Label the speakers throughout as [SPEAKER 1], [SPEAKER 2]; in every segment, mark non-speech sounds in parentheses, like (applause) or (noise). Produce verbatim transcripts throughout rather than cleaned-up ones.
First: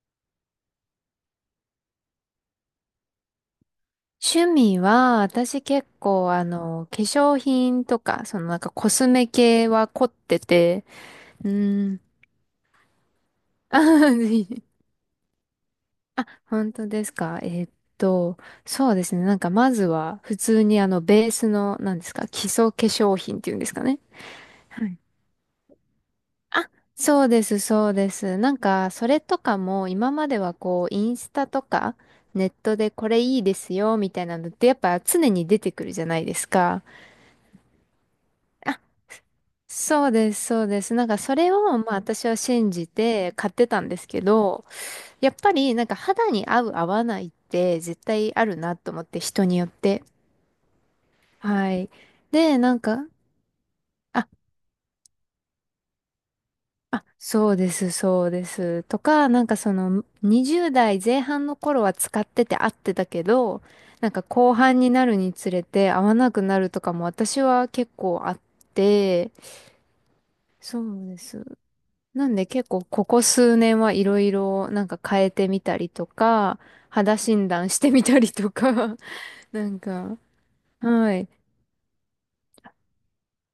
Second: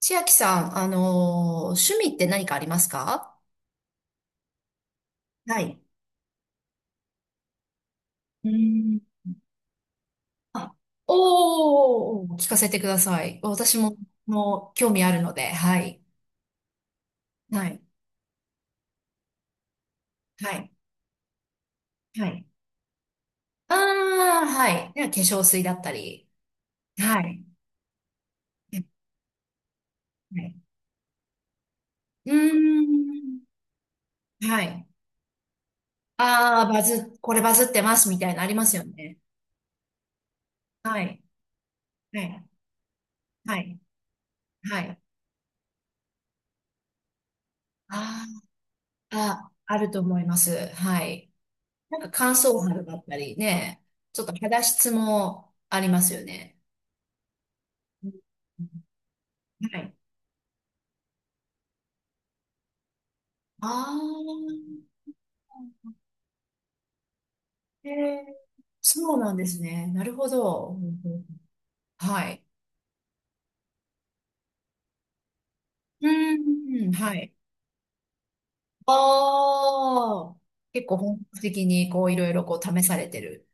[SPEAKER 1] 千秋さん、あのー趣味って何かありますか？
[SPEAKER 2] 趣味は、
[SPEAKER 1] は
[SPEAKER 2] 私
[SPEAKER 1] い。
[SPEAKER 2] 結構、あの、化粧品とか、その
[SPEAKER 1] う
[SPEAKER 2] なんかコ
[SPEAKER 1] ー
[SPEAKER 2] ス
[SPEAKER 1] ん。
[SPEAKER 2] メ系は凝って
[SPEAKER 1] あ、
[SPEAKER 2] て、うーん。
[SPEAKER 1] おー、聞かせてください。
[SPEAKER 2] (laughs)
[SPEAKER 1] 私
[SPEAKER 2] あ
[SPEAKER 1] も、
[SPEAKER 2] はは、
[SPEAKER 1] もう、興味あるので、はい。
[SPEAKER 2] あ本当ですか。え
[SPEAKER 1] は
[SPEAKER 2] ーっ
[SPEAKER 1] い。
[SPEAKER 2] と、そうですね。なんかまずは、普
[SPEAKER 1] は
[SPEAKER 2] 通
[SPEAKER 1] い。
[SPEAKER 2] にあの、ベースの、なんです
[SPEAKER 1] は
[SPEAKER 2] か、基
[SPEAKER 1] い。
[SPEAKER 2] 礎化粧品っていうんです
[SPEAKER 1] あ
[SPEAKER 2] かね。
[SPEAKER 1] あ、は
[SPEAKER 2] は
[SPEAKER 1] い。
[SPEAKER 2] い
[SPEAKER 1] では化粧水だったり。
[SPEAKER 2] あ
[SPEAKER 1] は
[SPEAKER 2] そうで
[SPEAKER 1] い。
[SPEAKER 2] す、そうです。なんか、そ
[SPEAKER 1] は
[SPEAKER 2] れとかも、今までは
[SPEAKER 1] い。
[SPEAKER 2] こう、インスタとか、
[SPEAKER 1] うー
[SPEAKER 2] ネットでこれい
[SPEAKER 1] ん。
[SPEAKER 2] いですよ、みたいなのっ
[SPEAKER 1] は
[SPEAKER 2] て、やっ
[SPEAKER 1] い。
[SPEAKER 2] ぱ常に出てくるじゃないです
[SPEAKER 1] ああ、バ
[SPEAKER 2] か。
[SPEAKER 1] ズ、これバズってますみたいなのありますよね。
[SPEAKER 2] そうです、そうです。
[SPEAKER 1] は
[SPEAKER 2] なんか
[SPEAKER 1] い。
[SPEAKER 2] それを、まあ
[SPEAKER 1] は
[SPEAKER 2] 私は
[SPEAKER 1] い。
[SPEAKER 2] 信じて買っ
[SPEAKER 1] は
[SPEAKER 2] て
[SPEAKER 1] い。
[SPEAKER 2] たんですけど、
[SPEAKER 1] はい。
[SPEAKER 2] やっぱりなんか肌に合う合わないって絶
[SPEAKER 1] あ
[SPEAKER 2] 対あるなと思っ
[SPEAKER 1] ー、
[SPEAKER 2] て人
[SPEAKER 1] あ、
[SPEAKER 2] によっ
[SPEAKER 1] あると
[SPEAKER 2] て。
[SPEAKER 1] 思います。はい。
[SPEAKER 2] はい。
[SPEAKER 1] なんか乾
[SPEAKER 2] で、
[SPEAKER 1] 燥
[SPEAKER 2] なん
[SPEAKER 1] 肌だっ
[SPEAKER 2] か、
[SPEAKER 1] たりね、ちょっ
[SPEAKER 2] あ、
[SPEAKER 1] と肌質もありますよね。
[SPEAKER 2] あ、そうです、
[SPEAKER 1] うん、
[SPEAKER 2] そうです。とか、なんかそ
[SPEAKER 1] はい。
[SPEAKER 2] のにじゅうだい代前半の頃は使ってて合ってたけど、
[SPEAKER 1] ああ、
[SPEAKER 2] なんか後半になるにつれて合わなくなるとかも私は
[SPEAKER 1] へ
[SPEAKER 2] 結構
[SPEAKER 1] え、
[SPEAKER 2] あっ
[SPEAKER 1] そう
[SPEAKER 2] て、
[SPEAKER 1] なんですね。なるほど。う
[SPEAKER 2] そ
[SPEAKER 1] ん
[SPEAKER 2] う
[SPEAKER 1] う
[SPEAKER 2] で
[SPEAKER 1] ん、
[SPEAKER 2] す。
[SPEAKER 1] は
[SPEAKER 2] なん
[SPEAKER 1] い。
[SPEAKER 2] で結構ここ数年はいろいろなんか変えてみたり
[SPEAKER 1] う
[SPEAKER 2] とか、
[SPEAKER 1] ん、うん、は
[SPEAKER 2] 肌
[SPEAKER 1] い。
[SPEAKER 2] 診断してみたりとか、(laughs) なんか、
[SPEAKER 1] ああ、結構
[SPEAKER 2] は
[SPEAKER 1] 本
[SPEAKER 2] い。
[SPEAKER 1] 格的にこういろいろこう試されてる。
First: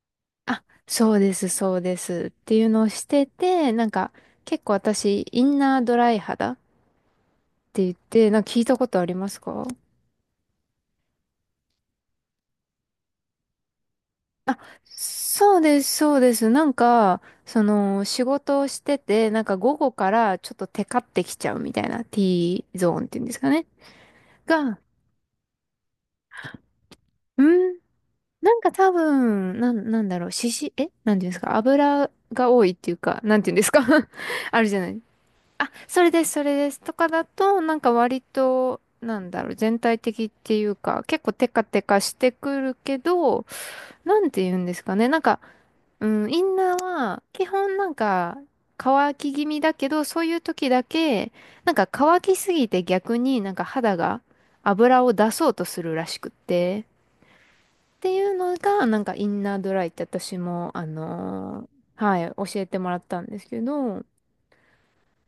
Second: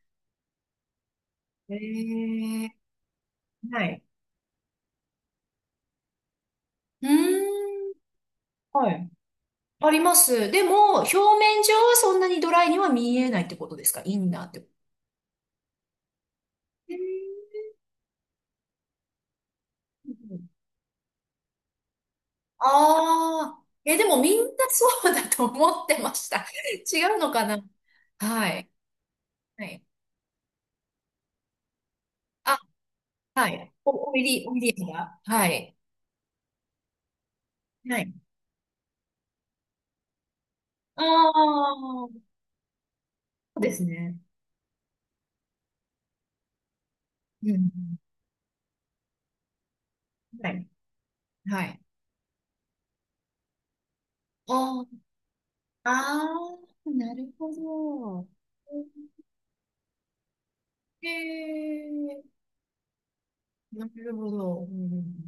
[SPEAKER 2] あ、そうです、そ
[SPEAKER 1] へ
[SPEAKER 2] うですっていう
[SPEAKER 1] え、
[SPEAKER 2] のをしてて、
[SPEAKER 1] は
[SPEAKER 2] なん
[SPEAKER 1] い。
[SPEAKER 2] か結構私、インナードライ肌っ
[SPEAKER 1] うー
[SPEAKER 2] て言
[SPEAKER 1] ん、
[SPEAKER 2] って、なんか聞いたこ
[SPEAKER 1] は
[SPEAKER 2] とあ
[SPEAKER 1] い。
[SPEAKER 2] りますか？
[SPEAKER 1] あります。でも、表面上はそんなにドライには見えないってことですか？インナーっ
[SPEAKER 2] あ、
[SPEAKER 1] てこ
[SPEAKER 2] そうです、そうです。なん
[SPEAKER 1] と。へ
[SPEAKER 2] か、
[SPEAKER 1] ー。
[SPEAKER 2] その、仕事をしてて、なんか午後からちょっとテカってきちゃうみたいな ティーゾーンっていうんですか
[SPEAKER 1] ああ、
[SPEAKER 2] ね。
[SPEAKER 1] え、でもみんな
[SPEAKER 2] が、
[SPEAKER 1] そうだと思ってました。違うのかな？
[SPEAKER 2] ん
[SPEAKER 1] は
[SPEAKER 2] なん
[SPEAKER 1] い。
[SPEAKER 2] か多分、
[SPEAKER 1] は
[SPEAKER 2] な
[SPEAKER 1] い。
[SPEAKER 2] ん、なんだろう、しし、えなんていうんですか油が
[SPEAKER 1] あ、
[SPEAKER 2] 多いっていうか、なん
[SPEAKER 1] は
[SPEAKER 2] ていうんで
[SPEAKER 1] い。
[SPEAKER 2] すか (laughs)
[SPEAKER 1] お、おいり、おい
[SPEAKER 2] ある
[SPEAKER 1] り
[SPEAKER 2] じゃない。
[SPEAKER 1] が。は
[SPEAKER 2] あ、
[SPEAKER 1] い。
[SPEAKER 2] それです、それです。とかだと、なんか
[SPEAKER 1] はい。
[SPEAKER 2] 割と、なんだろう、全体的っていう
[SPEAKER 1] あ
[SPEAKER 2] か、結構テ
[SPEAKER 1] あ、
[SPEAKER 2] カテカし
[SPEAKER 1] そ
[SPEAKER 2] てくるけど、
[SPEAKER 1] うですね。
[SPEAKER 2] なんて言うんですかね。なんか、うん、インナーは、基
[SPEAKER 1] う
[SPEAKER 2] 本なん
[SPEAKER 1] ん。
[SPEAKER 2] か、乾き気味だけど、そういう
[SPEAKER 1] はい。
[SPEAKER 2] 時だけ、
[SPEAKER 1] は
[SPEAKER 2] なん
[SPEAKER 1] い。
[SPEAKER 2] か乾きすぎて逆になんか肌が
[SPEAKER 1] あ
[SPEAKER 2] 油を出そうとす
[SPEAKER 1] あ、
[SPEAKER 2] るらしくっ
[SPEAKER 1] あ
[SPEAKER 2] て。
[SPEAKER 1] あ、なるほ
[SPEAKER 2] ってい
[SPEAKER 1] ど。
[SPEAKER 2] うのが、なんかインナードライって私も、あ
[SPEAKER 1] え
[SPEAKER 2] のーはい、
[SPEAKER 1] え、
[SPEAKER 2] 教えてもらったんですけ
[SPEAKER 1] な
[SPEAKER 2] ど、
[SPEAKER 1] るほど。う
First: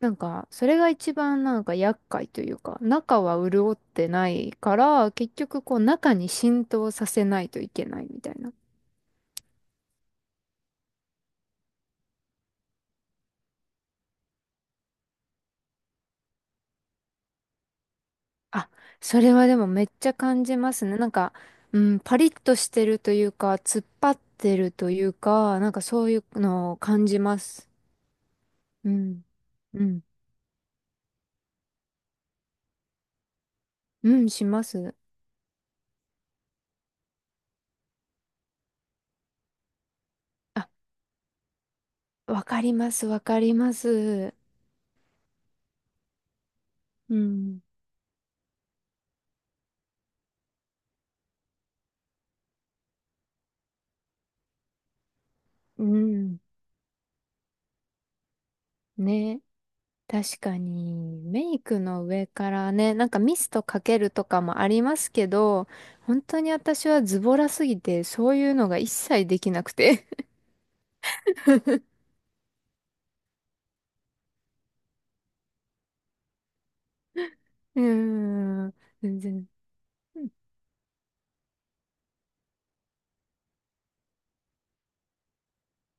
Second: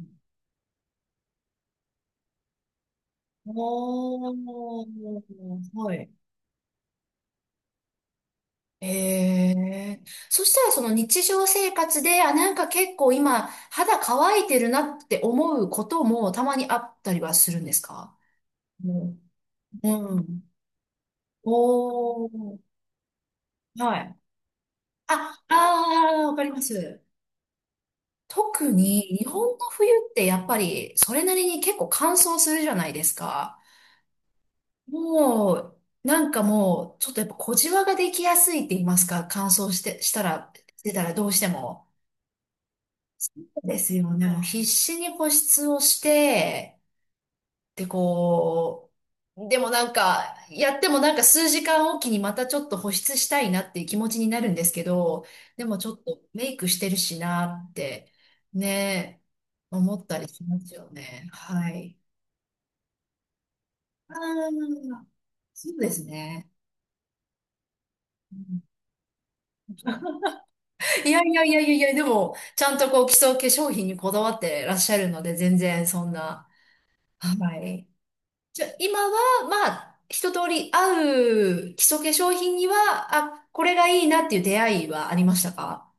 [SPEAKER 2] なんか、それが一番なんか厄介というか、中は潤ってないか
[SPEAKER 1] お
[SPEAKER 2] ら、結
[SPEAKER 1] ー、
[SPEAKER 2] 局こう
[SPEAKER 1] はい。
[SPEAKER 2] 中に浸透させないといけないみたいな。
[SPEAKER 1] へえ。そしたらその日常生活で、あ、なんか結構今肌乾いてるなって思うこともたまにあったりはするんですか？
[SPEAKER 2] あ、
[SPEAKER 1] うん。
[SPEAKER 2] それはでもめっちゃ
[SPEAKER 1] うん。
[SPEAKER 2] 感じますね。なんか、うん、パ
[SPEAKER 1] お
[SPEAKER 2] リッと
[SPEAKER 1] ー。
[SPEAKER 2] してるというか、突っ
[SPEAKER 1] は
[SPEAKER 2] 張っ
[SPEAKER 1] い。
[SPEAKER 2] てるという
[SPEAKER 1] あ、
[SPEAKER 2] か、なんかそう
[SPEAKER 1] あ
[SPEAKER 2] いう
[SPEAKER 1] ー、わかりま
[SPEAKER 2] のを
[SPEAKER 1] す。
[SPEAKER 2] 感じます。
[SPEAKER 1] 特
[SPEAKER 2] う
[SPEAKER 1] に
[SPEAKER 2] ん、
[SPEAKER 1] 日本の
[SPEAKER 2] う
[SPEAKER 1] 冬
[SPEAKER 2] ん、
[SPEAKER 1] ってやっぱりそれなりに結構乾燥するじゃないですか。
[SPEAKER 2] うん、します。
[SPEAKER 1] もう、なんかもう、ちょっとやっぱ小じわができやすいって言いますか、乾燥して、したら、
[SPEAKER 2] あ、
[SPEAKER 1] してたらどうしても。
[SPEAKER 2] わかります、わかりま
[SPEAKER 1] ですよね。
[SPEAKER 2] す。
[SPEAKER 1] もう必死に保湿をして、
[SPEAKER 2] うん。
[SPEAKER 1] で、こう、でもなんか、やってもなんか数時間おきにまたちょっと保湿したいなっていう気持ちになるんですけど、でも
[SPEAKER 2] う
[SPEAKER 1] ちょっと
[SPEAKER 2] ん。
[SPEAKER 1] メイクしてるしなって、ね、
[SPEAKER 2] ね。
[SPEAKER 1] 思ったり
[SPEAKER 2] 確
[SPEAKER 1] しま
[SPEAKER 2] か
[SPEAKER 1] すよ
[SPEAKER 2] に、
[SPEAKER 1] ね。
[SPEAKER 2] メイ
[SPEAKER 1] は
[SPEAKER 2] ク
[SPEAKER 1] い。
[SPEAKER 2] の上からね、なんかミストかける
[SPEAKER 1] あ
[SPEAKER 2] とかもありま
[SPEAKER 1] あ、
[SPEAKER 2] すけど、
[SPEAKER 1] そうです
[SPEAKER 2] 本当
[SPEAKER 1] ね。
[SPEAKER 2] に私はズボラすぎて、そういうのが一切できなくて。(laughs)
[SPEAKER 1] いやいやいやいやいや、でも、ちゃんとこう基礎化粧品にこだわってらっしゃるので、全然そんな、は
[SPEAKER 2] う
[SPEAKER 1] い。じゃ
[SPEAKER 2] ー
[SPEAKER 1] あ、
[SPEAKER 2] ん。
[SPEAKER 1] 今
[SPEAKER 2] 全
[SPEAKER 1] は、
[SPEAKER 2] 然。
[SPEAKER 1] まあ、一通り合う基礎化粧品には、あ、これがいいなっていう出会いはありましたか？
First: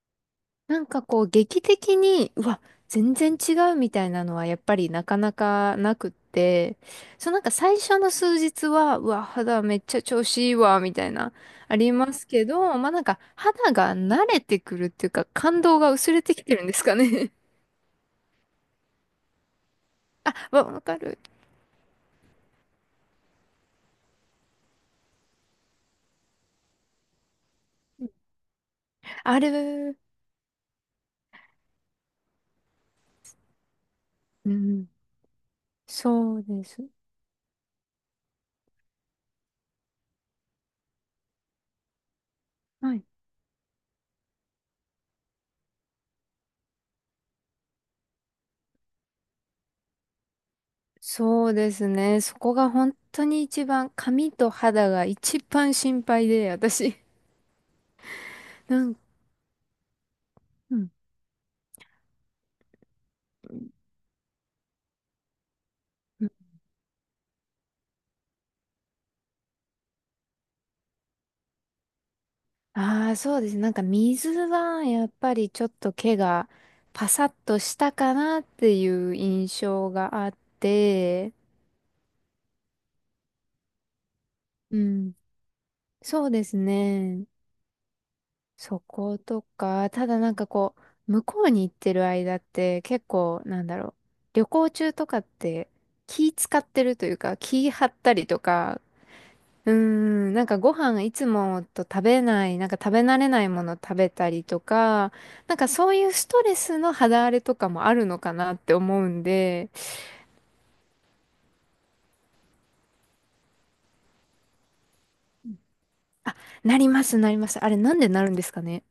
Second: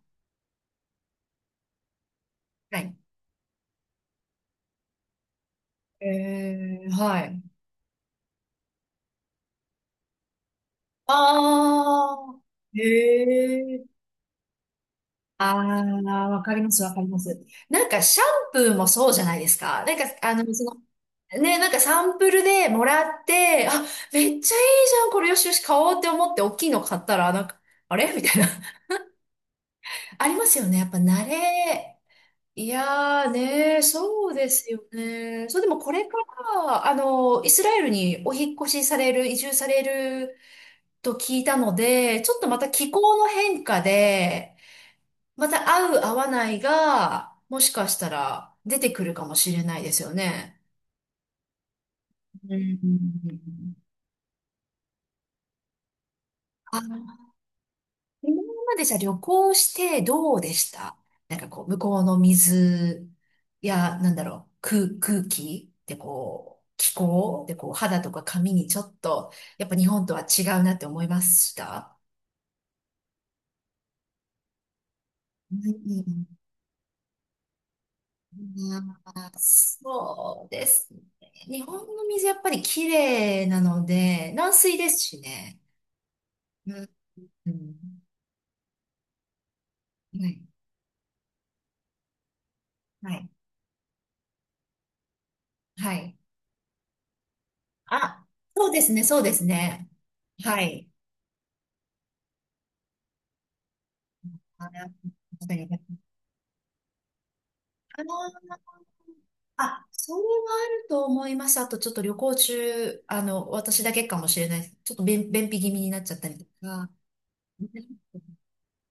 [SPEAKER 2] なんかこう劇的に、うわ、
[SPEAKER 1] はい。
[SPEAKER 2] 全然違うみたいなのはやっぱりなかなかな
[SPEAKER 1] え
[SPEAKER 2] くって、
[SPEAKER 1] ー、は
[SPEAKER 2] そうなん
[SPEAKER 1] い。
[SPEAKER 2] か最初の数日は、うわ、肌めっちゃ調子いいわ、みたいな、あります
[SPEAKER 1] あ
[SPEAKER 2] けど、
[SPEAKER 1] ー、へ
[SPEAKER 2] まあなんか肌
[SPEAKER 1] え。
[SPEAKER 2] が慣れてくるっていうか
[SPEAKER 1] あ
[SPEAKER 2] 感動が薄れ
[SPEAKER 1] あ、
[SPEAKER 2] て
[SPEAKER 1] わ
[SPEAKER 2] き
[SPEAKER 1] か
[SPEAKER 2] て
[SPEAKER 1] り
[SPEAKER 2] るん
[SPEAKER 1] ま
[SPEAKER 2] で
[SPEAKER 1] す、
[SPEAKER 2] す
[SPEAKER 1] わ
[SPEAKER 2] か
[SPEAKER 1] かります。
[SPEAKER 2] ね。
[SPEAKER 1] なんか、シャンプーもそうじゃないですか。なんか、あ
[SPEAKER 2] (laughs)
[SPEAKER 1] の、
[SPEAKER 2] わ、
[SPEAKER 1] そ
[SPEAKER 2] わかる。
[SPEAKER 1] の、ね、なんかサンプルでもらって、あ、めっちゃいいじゃん、これよしよし買おうって思って、大きいの買ったら、なんか、あれみたいな。
[SPEAKER 2] あれ、
[SPEAKER 1] (laughs) ありますよね。やっぱ慣れ。いやーねー、そうで
[SPEAKER 2] う
[SPEAKER 1] すよ
[SPEAKER 2] ん、
[SPEAKER 1] ね。そう、でもこれか
[SPEAKER 2] そうで
[SPEAKER 1] ら、
[SPEAKER 2] す。
[SPEAKER 1] あの、イスラエルにお引っ越しされる、移住されると聞いたので、ちょっとまた気
[SPEAKER 2] はい。
[SPEAKER 1] 候の変化で、また合う合わないが、もしかしたら出てくるかもしれないですよね。
[SPEAKER 2] そうですね。そこ
[SPEAKER 1] う
[SPEAKER 2] が
[SPEAKER 1] ん。
[SPEAKER 2] 本当に一番、髪と肌が一番心配で、私。
[SPEAKER 1] あ、今ま
[SPEAKER 2] な
[SPEAKER 1] でじ
[SPEAKER 2] ん、
[SPEAKER 1] ゃあ旅行してどうでし
[SPEAKER 2] うん。
[SPEAKER 1] た？なんかこう、向こうの水や、なんだろう、空、空気でこう、気候でこう、肌とか髪にちょっと、やっぱ日本とは違うなって思いました？
[SPEAKER 2] ああ、そうですね。なんか水はやっぱり
[SPEAKER 1] う
[SPEAKER 2] ち
[SPEAKER 1] ん
[SPEAKER 2] ょっと毛
[SPEAKER 1] う
[SPEAKER 2] がパサッとしたかなっ
[SPEAKER 1] ん。
[SPEAKER 2] て
[SPEAKER 1] ま
[SPEAKER 2] いう
[SPEAKER 1] あ
[SPEAKER 2] 印象があっ
[SPEAKER 1] そうですね。
[SPEAKER 2] て、
[SPEAKER 1] 日本の水やっぱり綺麗なので、軟水
[SPEAKER 2] う
[SPEAKER 1] です
[SPEAKER 2] ん、
[SPEAKER 1] しね。
[SPEAKER 2] そうです
[SPEAKER 1] うん。
[SPEAKER 2] ね。
[SPEAKER 1] うん、
[SPEAKER 2] そことか、ただ
[SPEAKER 1] は
[SPEAKER 2] なん
[SPEAKER 1] い。
[SPEAKER 2] かこう、向こうに行ってる間って結
[SPEAKER 1] はい。
[SPEAKER 2] 構なんだろう、旅行中とかって
[SPEAKER 1] はい。
[SPEAKER 2] 気使ってるというか、気張った
[SPEAKER 1] あ、
[SPEAKER 2] りと
[SPEAKER 1] そうで
[SPEAKER 2] か、
[SPEAKER 1] すね、そうです
[SPEAKER 2] うー
[SPEAKER 1] ね。
[SPEAKER 2] ん、なんか
[SPEAKER 1] は
[SPEAKER 2] ご
[SPEAKER 1] い。
[SPEAKER 2] 飯いつもと食べない、なんか食べ慣れないもの食べたりと
[SPEAKER 1] あ、
[SPEAKER 2] か、なん
[SPEAKER 1] 確
[SPEAKER 2] か
[SPEAKER 1] か
[SPEAKER 2] そう
[SPEAKER 1] に。
[SPEAKER 2] いうストレスの肌荒れとかもあ
[SPEAKER 1] あ
[SPEAKER 2] るのかなっ
[SPEAKER 1] ー、
[SPEAKER 2] て思うんで、
[SPEAKER 1] あ、それはあると思います。あと、ちょっと旅行中、あの、私だけかもしれない、ちょっと便、便秘気味になっちゃった
[SPEAKER 2] あ、
[SPEAKER 1] りと
[SPEAKER 2] なり
[SPEAKER 1] か。
[SPEAKER 2] ます、なります。あれなんでなるんですかね。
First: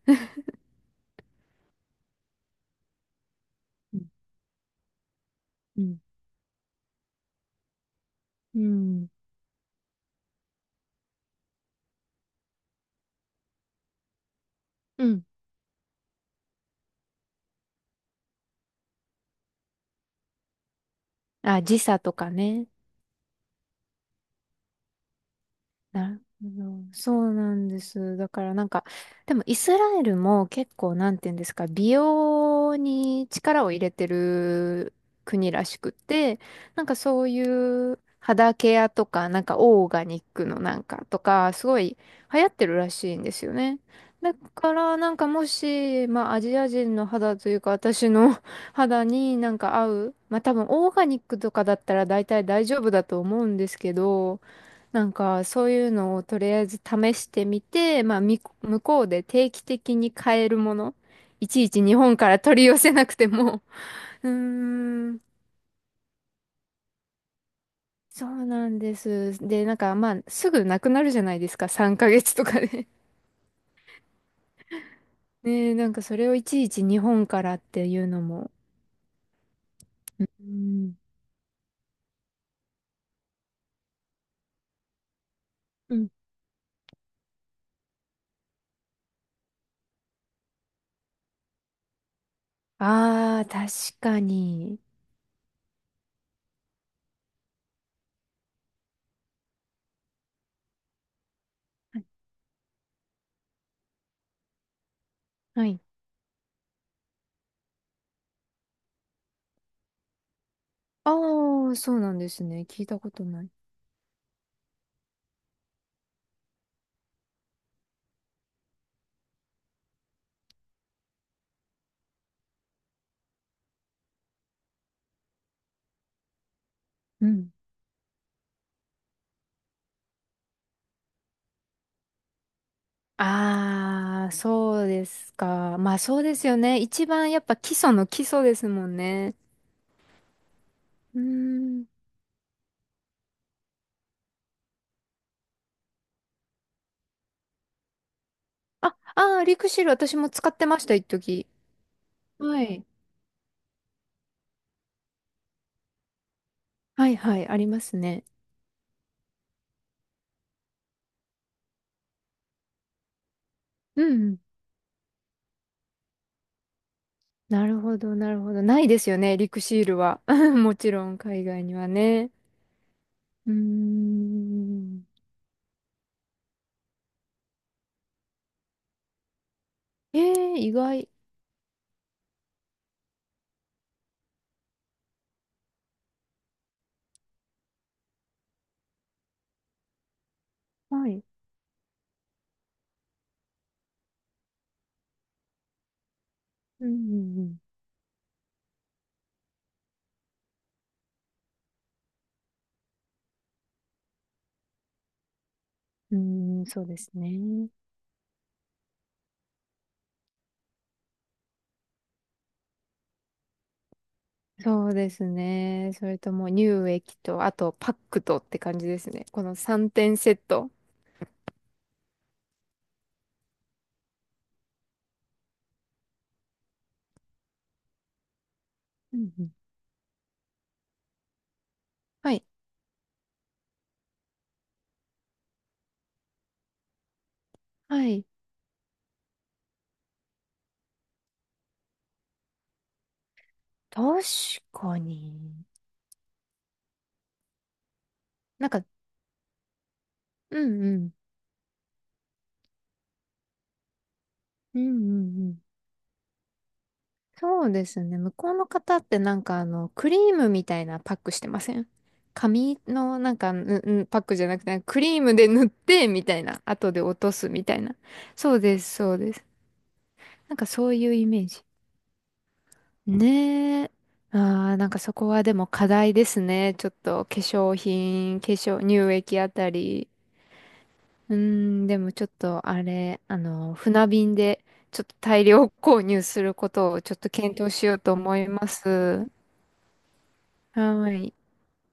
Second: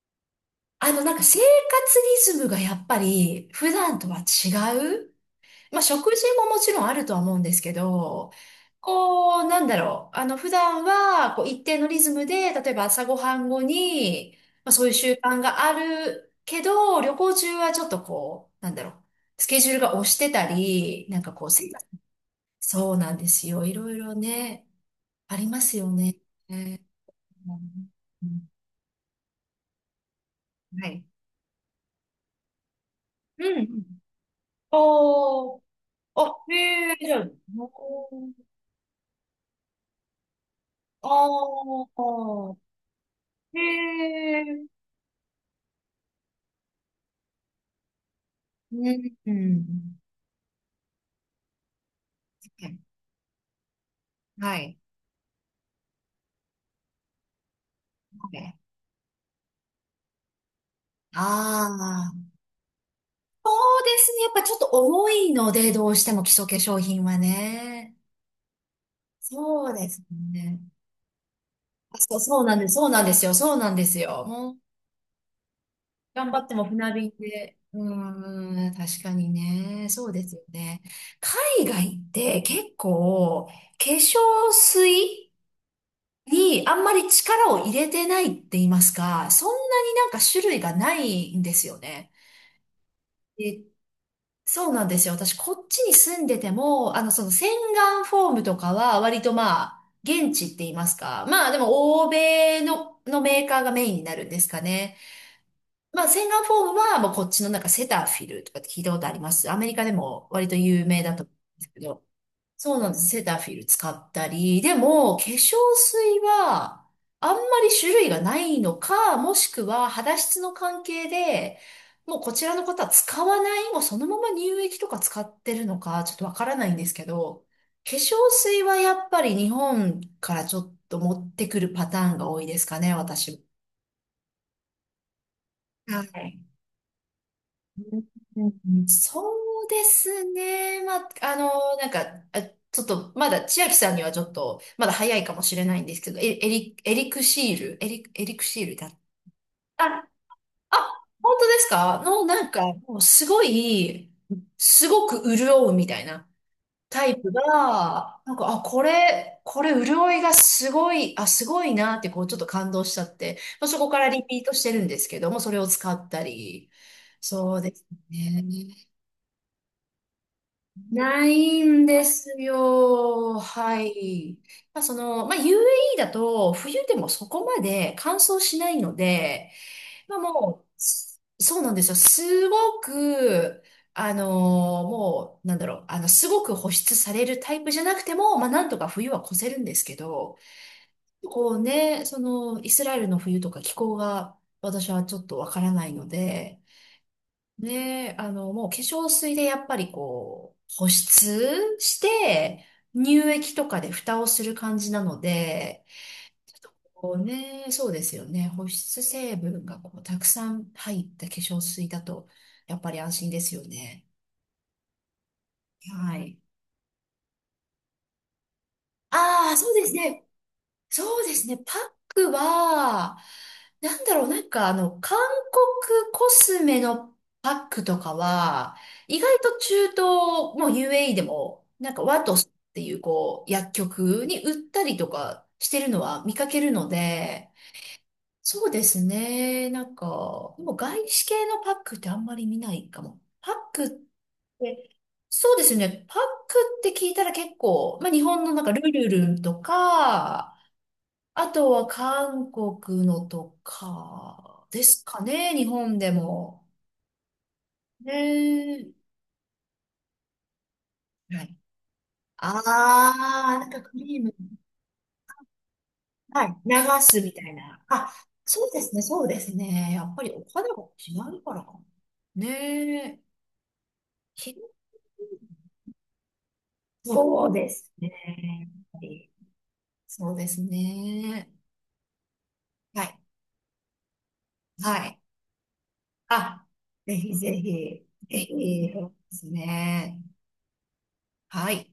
[SPEAKER 1] あの、なんか生活リズムがやっぱり普
[SPEAKER 2] う
[SPEAKER 1] 段と
[SPEAKER 2] ん。
[SPEAKER 1] は違う。ま
[SPEAKER 2] う
[SPEAKER 1] あ、
[SPEAKER 2] ん。
[SPEAKER 1] 食事ももちろんあるとは思うんですけど、
[SPEAKER 2] うん。
[SPEAKER 1] こう、なんだろう。あの、普段は、こう、一定のリズムで、例えば朝ごはん後に、まあ、そういう
[SPEAKER 2] う
[SPEAKER 1] 習
[SPEAKER 2] ん。
[SPEAKER 1] 慣があるけど、旅行中はちょっとこう、なんだろう。スケジュールが押してたり、なんかこう、
[SPEAKER 2] あ、
[SPEAKER 1] 生。
[SPEAKER 2] 時差とかね。
[SPEAKER 1] そうなんですよ。いろいろね、ありますよ
[SPEAKER 2] な
[SPEAKER 1] ね。
[SPEAKER 2] るほ
[SPEAKER 1] ね。
[SPEAKER 2] ど。そう
[SPEAKER 1] う
[SPEAKER 2] なんで
[SPEAKER 1] ん
[SPEAKER 2] す。
[SPEAKER 1] う
[SPEAKER 2] だか
[SPEAKER 1] ん、
[SPEAKER 2] らなんか、でもイスラエルも結
[SPEAKER 1] は
[SPEAKER 2] 構
[SPEAKER 1] い。
[SPEAKER 2] なんていうんですか、美容に
[SPEAKER 1] う
[SPEAKER 2] 力を
[SPEAKER 1] ん。
[SPEAKER 2] 入れてる国
[SPEAKER 1] おー、
[SPEAKER 2] らしく
[SPEAKER 1] あ、
[SPEAKER 2] て、なん
[SPEAKER 1] へ
[SPEAKER 2] か
[SPEAKER 1] え、じゃ
[SPEAKER 2] そう
[SPEAKER 1] あ、
[SPEAKER 2] いう
[SPEAKER 1] おー、
[SPEAKER 2] 肌ケアとか、なんかオーガニックのなんかとか、すご
[SPEAKER 1] あ
[SPEAKER 2] い流行っ
[SPEAKER 1] ー、
[SPEAKER 2] てるらしいんですよ
[SPEAKER 1] へ
[SPEAKER 2] ね。だ
[SPEAKER 1] え、
[SPEAKER 2] からなんかもし、まあアジア人の肌というか私の (laughs)
[SPEAKER 1] う
[SPEAKER 2] 肌
[SPEAKER 1] ん。う
[SPEAKER 2] になんか合
[SPEAKER 1] ん、
[SPEAKER 2] う、まあ多分オーガニックとかだったら大体大丈夫だと思うんですけど、
[SPEAKER 1] はい。
[SPEAKER 2] なんか、そういうのをとりあえず試してみて、まあ、
[SPEAKER 1] は
[SPEAKER 2] み、
[SPEAKER 1] い。
[SPEAKER 2] 向こうで定期的に買えるもの、いちいち日
[SPEAKER 1] ああ
[SPEAKER 2] 本から
[SPEAKER 1] ー、
[SPEAKER 2] 取り寄せなくても、
[SPEAKER 1] そうですね。
[SPEAKER 2] (laughs) う
[SPEAKER 1] や
[SPEAKER 2] ー
[SPEAKER 1] っぱちょっと重
[SPEAKER 2] ん、
[SPEAKER 1] いので、どうしても基礎化粧品はね。
[SPEAKER 2] そうなんです。で、
[SPEAKER 1] そう
[SPEAKER 2] なん
[SPEAKER 1] で
[SPEAKER 2] か、
[SPEAKER 1] す
[SPEAKER 2] まあ、す
[SPEAKER 1] ね。
[SPEAKER 2] ぐなくなるじゃないですか、3
[SPEAKER 1] あそう、
[SPEAKER 2] ヶ月
[SPEAKER 1] そ
[SPEAKER 2] と
[SPEAKER 1] うなん
[SPEAKER 2] か
[SPEAKER 1] です。
[SPEAKER 2] で。
[SPEAKER 1] そうなんですよ。そうなんですよ。
[SPEAKER 2] (laughs) ねえ、なんかそれ
[SPEAKER 1] 頑
[SPEAKER 2] を
[SPEAKER 1] 張
[SPEAKER 2] い
[SPEAKER 1] って
[SPEAKER 2] ち
[SPEAKER 1] も
[SPEAKER 2] いち
[SPEAKER 1] 船
[SPEAKER 2] 日
[SPEAKER 1] 便
[SPEAKER 2] 本から
[SPEAKER 1] で。
[SPEAKER 2] っ
[SPEAKER 1] う
[SPEAKER 2] ていうのも。
[SPEAKER 1] ーん、確かにね。そうで
[SPEAKER 2] うー
[SPEAKER 1] すよね。
[SPEAKER 2] ん。
[SPEAKER 1] 海外って結構、化粧水
[SPEAKER 2] うん。
[SPEAKER 1] にあんまり力を入れてないって言いますか、そんなになんか種類がないんですよね。
[SPEAKER 2] ああ、
[SPEAKER 1] で、
[SPEAKER 2] 確か
[SPEAKER 1] そう
[SPEAKER 2] に。
[SPEAKER 1] なんですよ。私、こっちに住んでても、あの、その洗顔フォームとかは割とまあ、現地って言いますか。まあ、でも、欧米の、のメーカーがメインになるんですかね。
[SPEAKER 2] はい。
[SPEAKER 1] まあ、洗顔フォームは、もうこっちのなんかセタフィルとかって聞いたことあります。アメリカでも割と有名
[SPEAKER 2] ああ
[SPEAKER 1] だと思うんです
[SPEAKER 2] ー、
[SPEAKER 1] け
[SPEAKER 2] そう
[SPEAKER 1] ど。
[SPEAKER 2] なんですね。
[SPEAKER 1] そう
[SPEAKER 2] 聞い
[SPEAKER 1] なん
[SPEAKER 2] た
[SPEAKER 1] です。
[SPEAKER 2] こ
[SPEAKER 1] セ
[SPEAKER 2] と
[SPEAKER 1] タ
[SPEAKER 2] ない。
[SPEAKER 1] フィル使ったり。でも、化粧水は、あんまり種類がないのか、もしくは肌質の関係で、もうこちらの方は使わない、もうそのまま乳液とか使ってるのか、ちょっとわからないんですけ
[SPEAKER 2] う
[SPEAKER 1] ど、
[SPEAKER 2] ん。
[SPEAKER 1] 化粧水はやっぱり日本からちょっと持ってくるパターンが多いですかね、私。
[SPEAKER 2] ああ、そうですか。まあ
[SPEAKER 1] は
[SPEAKER 2] そうで
[SPEAKER 1] い。
[SPEAKER 2] すよね。一番やっぱ基礎の基
[SPEAKER 1] う
[SPEAKER 2] 礎ですも
[SPEAKER 1] ん、
[SPEAKER 2] ん
[SPEAKER 1] そ
[SPEAKER 2] ね。
[SPEAKER 1] うですね。まあ、
[SPEAKER 2] うー
[SPEAKER 1] あの、なん
[SPEAKER 2] ん。
[SPEAKER 1] か、あ、ちょっと、まだ、千秋さんにはちょっと、まだ早いかもしれないんですけど、エエリ、エリクシール、エリ、エリクシールだ。
[SPEAKER 2] あ、ああ、リク
[SPEAKER 1] あ、
[SPEAKER 2] シル私も使ってました、一
[SPEAKER 1] あ、本
[SPEAKER 2] 時。
[SPEAKER 1] 当ですか？の、なんか、
[SPEAKER 2] はい。
[SPEAKER 1] もうすごい、すごく潤うみたいなタ
[SPEAKER 2] はい
[SPEAKER 1] イプ
[SPEAKER 2] はい、あります
[SPEAKER 1] が、
[SPEAKER 2] ね。
[SPEAKER 1] なんか、あ、これ、これ潤いがすごい、あ、すごいなって、こう、ちょっと感動しちゃって、まあ、そこか
[SPEAKER 2] う
[SPEAKER 1] ら
[SPEAKER 2] ん
[SPEAKER 1] リ
[SPEAKER 2] うん。
[SPEAKER 1] ピートしてるんですけども、それを使ったり、そう
[SPEAKER 2] な
[SPEAKER 1] で
[SPEAKER 2] る
[SPEAKER 1] す
[SPEAKER 2] ほど、なるほど。ない
[SPEAKER 1] ね。
[SPEAKER 2] ですよね、リクシールは。(laughs) もちろん
[SPEAKER 1] な
[SPEAKER 2] 海
[SPEAKER 1] い
[SPEAKER 2] 外に
[SPEAKER 1] ん
[SPEAKER 2] は
[SPEAKER 1] です
[SPEAKER 2] ね。
[SPEAKER 1] よ。
[SPEAKER 2] うー
[SPEAKER 1] はい。まあ、そ
[SPEAKER 2] ん。
[SPEAKER 1] の、まあ、ユーエーイー だと、冬でもそこまで乾燥しないので、まあ、
[SPEAKER 2] え
[SPEAKER 1] も
[SPEAKER 2] え、意
[SPEAKER 1] う、
[SPEAKER 2] 外。
[SPEAKER 1] す、そうなんですよ。すごく、あのーもう、なんだろう、あの、すごく保湿されるタイプじゃなくても、まあ、なんとか冬は越せるんですけど、
[SPEAKER 2] はい。
[SPEAKER 1] こうね、その、イスラエルの冬とか気候が、私はちょっとわからないので、
[SPEAKER 2] うんうん
[SPEAKER 1] ねえ、あの、もう化粧水でやっぱりこう、保湿して、乳液とかで蓋をする感じなので、
[SPEAKER 2] うん。うーん、そうです
[SPEAKER 1] こう
[SPEAKER 2] ね。
[SPEAKER 1] ね、そうですよね。保湿成分がこう、たくさん入った化粧水だと、やっぱり安心ですよね。
[SPEAKER 2] そうですね。そ
[SPEAKER 1] は
[SPEAKER 2] れと
[SPEAKER 1] い。
[SPEAKER 2] も乳液と、あとパックとって感じですね。こ
[SPEAKER 1] あ
[SPEAKER 2] の
[SPEAKER 1] あ、そうで
[SPEAKER 2] 3
[SPEAKER 1] す
[SPEAKER 2] 点
[SPEAKER 1] ね。
[SPEAKER 2] セット。
[SPEAKER 1] そうですね。パックは、なんだろう、なんかあの、韓国コスメのパックとかは、
[SPEAKER 2] う
[SPEAKER 1] 意
[SPEAKER 2] ん
[SPEAKER 1] 外
[SPEAKER 2] うん。
[SPEAKER 1] と中東、もう ユーエーイー でも、なんかワ
[SPEAKER 2] は
[SPEAKER 1] ト
[SPEAKER 2] い。
[SPEAKER 1] スっていうこう、薬局に売ったりとかしてるのは見かけるので、
[SPEAKER 2] はい。
[SPEAKER 1] そうですね。なんか、もう外資系のパックってあんまり見ないかも。パックっ
[SPEAKER 2] 確
[SPEAKER 1] て、
[SPEAKER 2] か
[SPEAKER 1] そうで
[SPEAKER 2] に。
[SPEAKER 1] すね。パックって聞いたら結構、まあ日本のなん
[SPEAKER 2] なん
[SPEAKER 1] かル
[SPEAKER 2] か、
[SPEAKER 1] ルルンとか、
[SPEAKER 2] うんうん。
[SPEAKER 1] あとは韓国のとか
[SPEAKER 2] う
[SPEAKER 1] で
[SPEAKER 2] んう
[SPEAKER 1] すか
[SPEAKER 2] んう
[SPEAKER 1] ね、
[SPEAKER 2] ん。
[SPEAKER 1] 日本でも。
[SPEAKER 2] そうです
[SPEAKER 1] ね
[SPEAKER 2] ね。向こうの
[SPEAKER 1] え。
[SPEAKER 2] 方ってなんかあの、クリームみたいなパックし
[SPEAKER 1] は
[SPEAKER 2] て
[SPEAKER 1] い。
[SPEAKER 2] ません？紙のなんか、
[SPEAKER 1] あ
[SPEAKER 2] う
[SPEAKER 1] ー、な
[SPEAKER 2] ん
[SPEAKER 1] んかク
[SPEAKER 2] うんパ
[SPEAKER 1] リ
[SPEAKER 2] ッ
[SPEAKER 1] ーム、
[SPEAKER 2] クじゃなくて、クリームで塗ってみたい
[SPEAKER 1] はい、
[SPEAKER 2] な。
[SPEAKER 1] 流
[SPEAKER 2] 後で落
[SPEAKER 1] す
[SPEAKER 2] と
[SPEAKER 1] みた
[SPEAKER 2] す
[SPEAKER 1] い
[SPEAKER 2] みた
[SPEAKER 1] な。
[SPEAKER 2] いな。
[SPEAKER 1] あ、
[SPEAKER 2] そう
[SPEAKER 1] そう
[SPEAKER 2] で
[SPEAKER 1] で
[SPEAKER 2] す、
[SPEAKER 1] すね、
[SPEAKER 2] そう
[SPEAKER 1] そう
[SPEAKER 2] で
[SPEAKER 1] で
[SPEAKER 2] す。
[SPEAKER 1] すね。やっぱりお
[SPEAKER 2] なんか
[SPEAKER 1] 肌が
[SPEAKER 2] そういうイ
[SPEAKER 1] 違
[SPEAKER 2] メ
[SPEAKER 1] う
[SPEAKER 2] ー
[SPEAKER 1] か
[SPEAKER 2] ジ。
[SPEAKER 1] らかな。ねえ。
[SPEAKER 2] ねえ。あ
[SPEAKER 1] ひ、
[SPEAKER 2] あ、なんかそこはでも課題ですね。ちょっと化
[SPEAKER 1] そうで
[SPEAKER 2] 粧
[SPEAKER 1] すね。
[SPEAKER 2] 品、化
[SPEAKER 1] や
[SPEAKER 2] 粧、
[SPEAKER 1] っぱ
[SPEAKER 2] 乳
[SPEAKER 1] り
[SPEAKER 2] 液あたり。
[SPEAKER 1] そうです
[SPEAKER 2] うー
[SPEAKER 1] ね。
[SPEAKER 2] ん、でもちょっとあ
[SPEAKER 1] はい。
[SPEAKER 2] れ、あの、船便で
[SPEAKER 1] は
[SPEAKER 2] ちょっと
[SPEAKER 1] い。
[SPEAKER 2] 大量購入する
[SPEAKER 1] あ、
[SPEAKER 2] ことをちょ
[SPEAKER 1] ぜ
[SPEAKER 2] っと
[SPEAKER 1] ひぜ
[SPEAKER 2] 検
[SPEAKER 1] ひ、
[SPEAKER 2] 討しようと思
[SPEAKER 1] ぜ
[SPEAKER 2] います。
[SPEAKER 1] ひ、そう
[SPEAKER 2] は
[SPEAKER 1] ですね。
[SPEAKER 2] ーい。
[SPEAKER 1] はい。